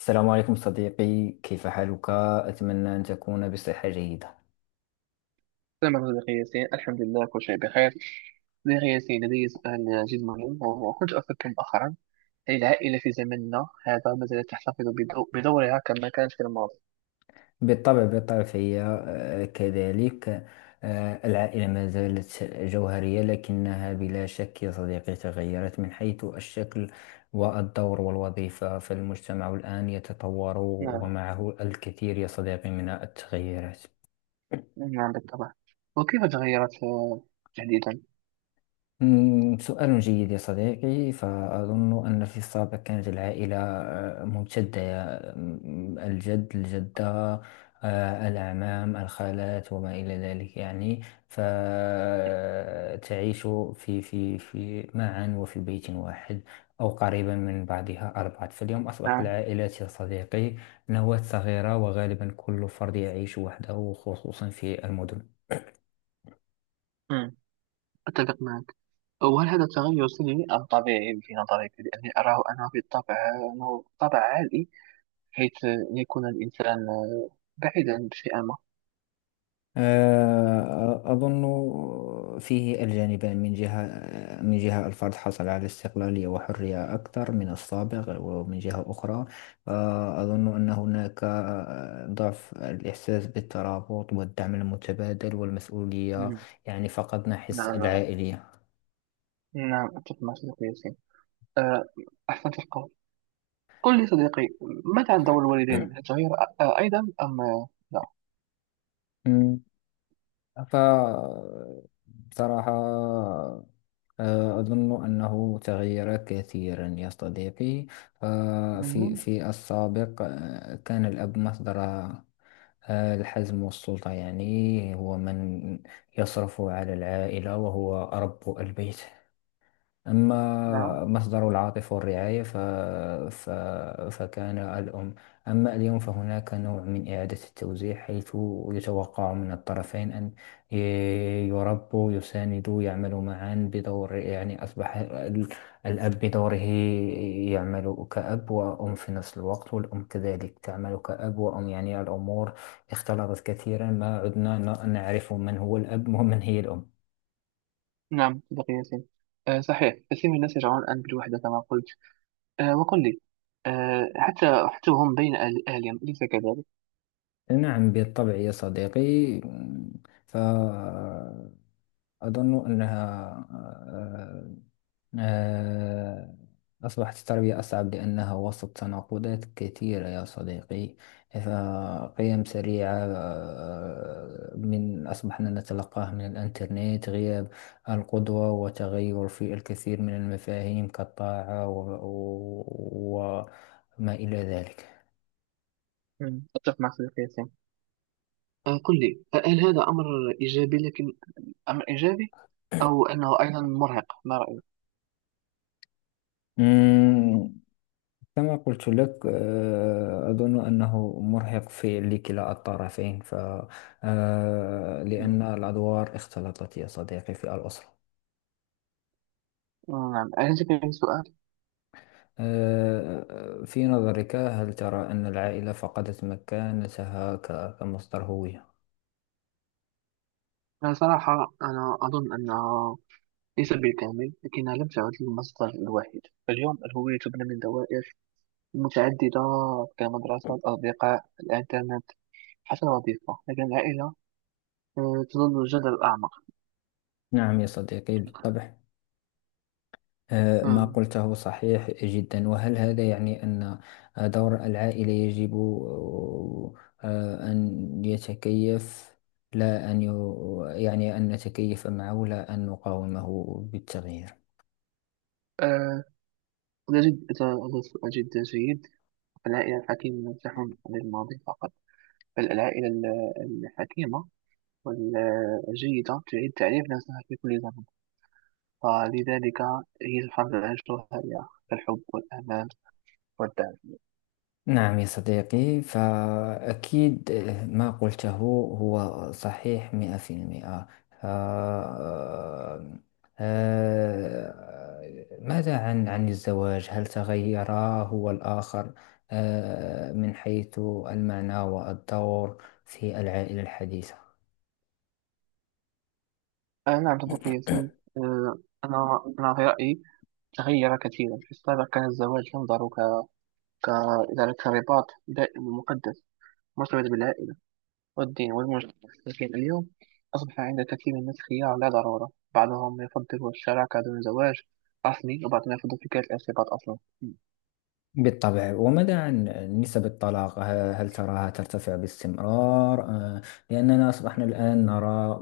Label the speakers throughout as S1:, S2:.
S1: السلام عليكم صديقي، كيف حالك؟ أتمنى أن تكون بصحة جيدة.
S2: السلام عليكم أخي ياسين، الحمد لله كل شيء بخير. أخي ياسين، لدي سؤال جد مهم وكنت أفكر مؤخرا. هل العائلة في زمننا هذا ما زالت تحتفظ بدورها كما كانت في الماضي؟
S1: بالطبع بالطبع فهي كذلك. العائلة ما زالت جوهرية، لكنها بلا شك يا صديقي تغيرت من حيث الشكل والدور والوظيفة. فالمجتمع الآن يتطور
S2: نعم.
S1: ومعه الكثير يا صديقي من التغيرات.
S2: نعم بالطبع. وكيف تغيرت تحديدا؟
S1: سؤال جيد يا صديقي. فأظن أن في السابق كانت العائلة ممتدة، الجد، الجدة، الأعمام، الخالات، وما إلى ذلك، يعني. فتعيش في معا وفي بيت واحد، أو قريبا من بعضها أربعة. فاليوم أصبحت
S2: نعم.
S1: العائلات يا صديقي نواة صغيرة، وغالبا كل فرد يعيش وحده خصوصا في المدن.
S2: مم. أتفق معك. وهل هذا التغير سلبي أم طبيعي في نظرك؟ لأني أراه أنا بالطبع أنه طبع عالي، حيث يكون الإنسان بعيدا بشيء ما.
S1: أظن فيه الجانبان، من جهة الفرد حصل على استقلالية وحرية أكثر من السابق، ومن جهة أخرى أظن أن هناك ضعف الإحساس بالترابط والدعم المتبادل والمسؤولية.
S2: مم.
S1: يعني فقدنا حس
S2: نعم. نعم
S1: العائلية.
S2: نعم، أتفق معك أخي ياسين. آه، أحسنت القول. قل لي صديقي، ماذا عن دور الوالدين؟ هل تغير أيضا أم لا؟
S1: مم. ف بصراحة، أظن أنه تغير كثيرا يا صديقي. ففي في
S2: مهم.
S1: في السابق كان الأب مصدر الحزم والسلطة، يعني هو من يصرف على العائلة وهو رب البيت. أما
S2: نعم.
S1: مصدر العاطفة والرعاية ف... فكان الأم. أما اليوم فهناك نوع من إعادة التوزيع، حيث يتوقع من الطرفين أن ي- يربوا، يساندوا، يعملوا معا بدور. يعني أصبح الأب بدوره يعمل كأب وأم في نفس الوقت، والأم كذلك تعمل كأب وأم. يعني الأمور اختلطت كثيرا، ما عدنا نعرف من هو الأب ومن هي الأم.
S2: نعم صديقي ياسين، صحيح كثير من الناس يشعرون الآن بالوحدة كما قلت. وقل لي، حتى هم بين أهلهم أليس كذلك؟
S1: نعم بالطبع يا صديقي. فأظن أنها آه، آه، أصبحت التربية أصعب لأنها وسط تناقضات كثيرة يا صديقي. فقيم سريعة من أصبحنا نتلقاها من الإنترنت، غياب القدوة، وتغير في الكثير من المفاهيم كالطاعة وما إلى ذلك.
S2: مم. أتفق معك صديقي ياسين. قل لي، هل هذا أمر إيجابي؟ لكن أمر إيجابي أو أنه أيضا مرهق، ما رأيك؟
S1: كما قلت لك، أظن أنه مرهق في لكلا الطرفين. ف آه،
S2: مم.
S1: لأن الأدوار اختلطت يا صديقي في الأسرة.
S2: نعم أعجبني السؤال.
S1: في نظرك، هل ترى أن العائلة فقدت مكانتها كمصدر هوية؟
S2: أنا صراحة أظن أنه ليس بالكامل، لكنها لم تعد المصدر الوحيد. اليوم الهوية تبنى من دوائر متعددة، كمدرسة الأصدقاء الإنترنت حتى الوظيفة، لكن العائلة تظل الجذر الأعمق.
S1: نعم يا صديقي بالطبع. ما
S2: مم.
S1: قلته صحيح جدا. وهل هذا يعني أن دور العائلة يجب أن يتكيف، لا أن يعني، أن نتكيف معه لا أن نقاومه بالتغيير.
S2: آه، لا جد لا سؤال جدا جيد. العائلة الحكيمة لم تحن عن الماضي فقط، بل العائلة الحكيمة والجيدة تعيد تعريف نفسها في كل زمن. فلذلك هي الحمد لله الشهية كالحب والأمان والدعم.
S1: نعم يا صديقي، فأكيد ما قلته هو صحيح 100%. ف- آه، آه، ماذا عن الزواج، هل تغير هو الآخر من حيث المعنى والدور في العائلة الحديثة؟
S2: أنا عبد الغفور ياسين. آه، أنا في رأيي تغير كثيرا. في السابق كان الزواج ينظر ك ك إلى كرباط دائم ومقدس مرتبط بالعائلة والدين والمجتمع، لكن اليوم أصبح عند كثير من الناس خيار لا ضرورة. بعضهم يفضل الشراكة دون زواج رسمي، وبعضهم يفضل فكرة الارتباط أصلا. مم.
S1: بالطبع. وماذا عن نسب الطلاق، هل تراها ترتفع باستمرار لأننا أصبحنا الآن نرى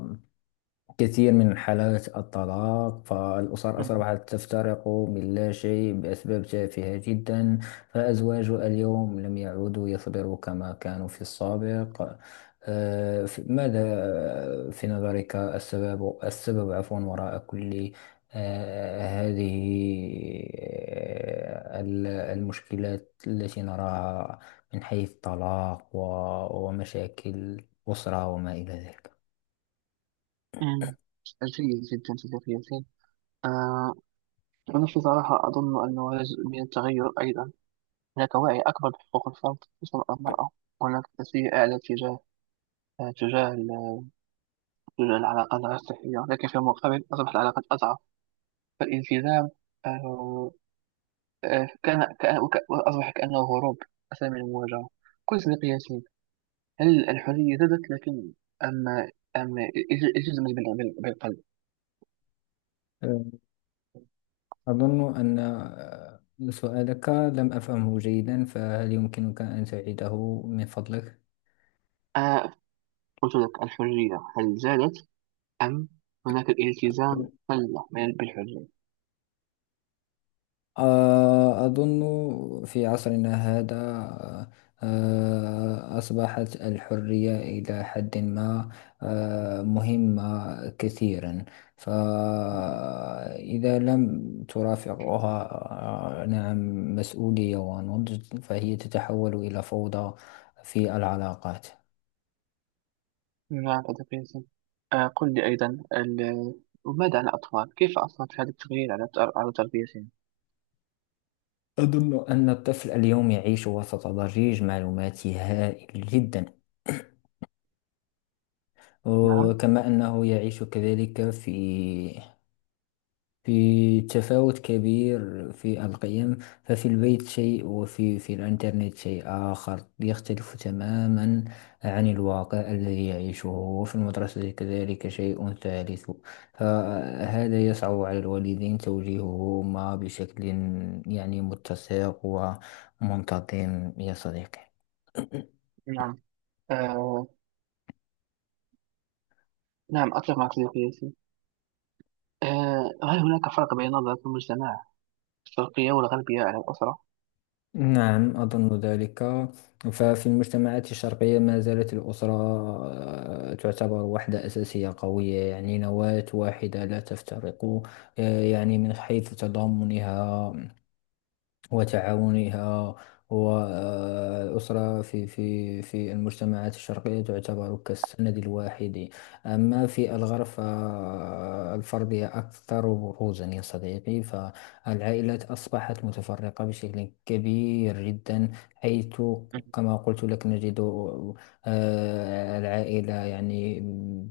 S1: كثير من حالات الطلاق، فالأسر أصبحت تفترق من لا شيء بأسباب تافهة جدا. فأزواج اليوم لم يعودوا يصبروا كما كانوا في السابق. آه، ف- ماذا آه، في نظرك، السبب، عفوا، وراء كل هذه المشكلات التي نراها من حيث الطلاق ومشاكل الأسرة وما إلى ذلك.
S2: مم. جيد جدا صديقي ياسين. آه، أنا في صراحة أظن أنه جزء من التغير أيضا. هناك وعي أكبر بحقوق الفرد، خصوصا المرأة، وهناك تسوية أعلى تجاه تجاه تجاه العلاقات غير صحية، لكن في المقابل أصبحت العلاقات أضعف. فالالتزام آه، وأصبح كأنه هروب أسهل من المواجهة. كل مقياسين، هل الحرية زادت؟ لكن أم أم التزمت بالقلب؟
S1: أظن أن سؤالك لم أفهمه جيدا، فهل يمكنك أن تعيده من فضلك؟
S2: آه، قلت لك الحرية هل زادت أم هناك الالتزام بالحرية؟
S1: أظن في عصرنا هذا أصبحت الحرية إلى حد ما مهمة كثيرا، فإذا لم ترافقها نعم، مسؤولية ونضج، فهي تتحول إلى فوضى في العلاقات.
S2: بما عن الأدب؟ آه، قل لي أيضا، وماذا عن الأطفال؟ كيف أثرت هذا التغيير على على تربيتهم؟
S1: أظن أن الطفل اليوم يعيش وسط ضجيج معلوماتي هائل جدا.
S2: نعم.
S1: وكما أنه يعيش كذلك في تفاوت كبير في القيم. ففي البيت شيء، وفي الإنترنت شيء آخر يختلف تماما عن الواقع الذي يعيشه. وفي المدرسة كذلك شيء ثالث. فهذا يصعب على الوالدين توجيههما بشكل يعني متسق ومنتظم يا صديقي.
S2: نعم. آه. نعم أتفق مع صديقي. آه، هل هناك فرق بين نظرة المجتمع الشرقية والغربية على الأسرة؟
S1: نعم أظن ذلك. ففي المجتمعات الشرقية ما زالت الأسرة تعتبر وحدة أساسية قوية، يعني نواة واحدة لا تفترق، يعني من حيث تضامنها وتعاونها. والأسرة في المجتمعات الشرقية تعتبر كالسند الواحد. أما في الغرب فالفردية أكثر بروزا يا صديقي، فالعائلات أصبحت متفرقة بشكل كبير جدا، حيث كما قلت لك نجد العائلة يعني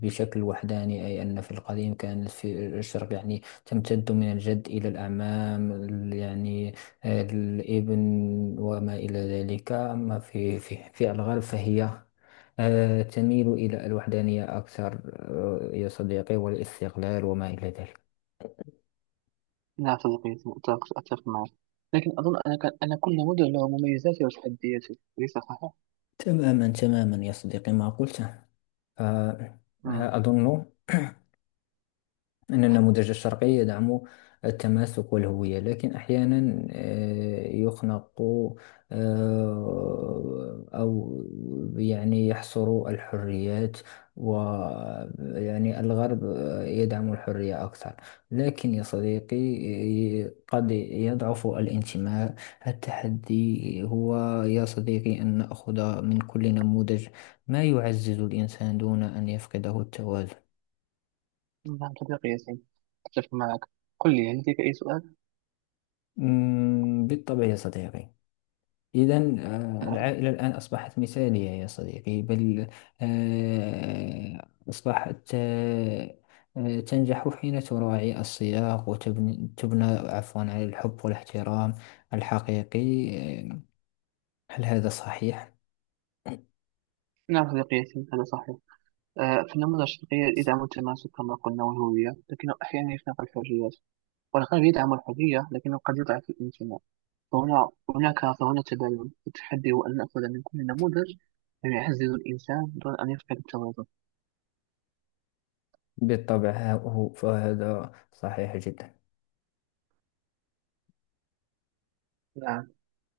S1: بشكل وحداني. أي أن في القديم كانت في الشرق يعني تمتد من الجد إلى الأعمام، يعني الابن وما إلى ذلك. أما في الغرب فهي تميل إلى الوحدانية أكثر، يا صديقي، والاستقلال وما إلى ذلك.
S2: نعم صديقي، أتفق معك، لكن أظن أن كل نموذج له مميزاته وتحدياته، أليس صحيح؟
S1: تماما تماما يا صديقي ما قلته. آه،
S2: مم.
S1: أظن أن النموذج الشرقي يدعم التماسك والهوية، لكن أحيانا يخنق أو يعني يحصر الحريات. ويعني الغرب يدعم الحرية أكثر، لكن يا صديقي قد يضعف الانتماء. التحدي هو يا صديقي أن نأخذ من كل نموذج ما يعزز الإنسان دون أن يفقده التوازن.
S2: نعم صديقي ياسين، أتفق معك. قل لي، هل لديك أي سؤال؟
S1: بالطبع يا صديقي. إذا،
S2: نعم.
S1: العائلة الآن أصبحت مثالية يا صديقي، بل أصبحت تنجح حين تراعي السياق، وتبني تبنى عفوا على الحب والاحترام الحقيقي. آه، هل هذا صحيح؟
S2: نعم صديقي ياسين، هذا صحيح. آه، في النموذج الشرقي يدعم التماسك كما قلنا والهوية، لكنه أحيانا يخنق الحريات. والغرب يدعم الحرية لكنه قد يضعف الانتماء. فهنا هناك فهنا تباين. التحدي هو أن نأخذ من كل نموذج ما يعزز الإنسان دون أن يفقد التوازن.
S1: بالطبع. فهذا صحيح جدا.
S2: نعم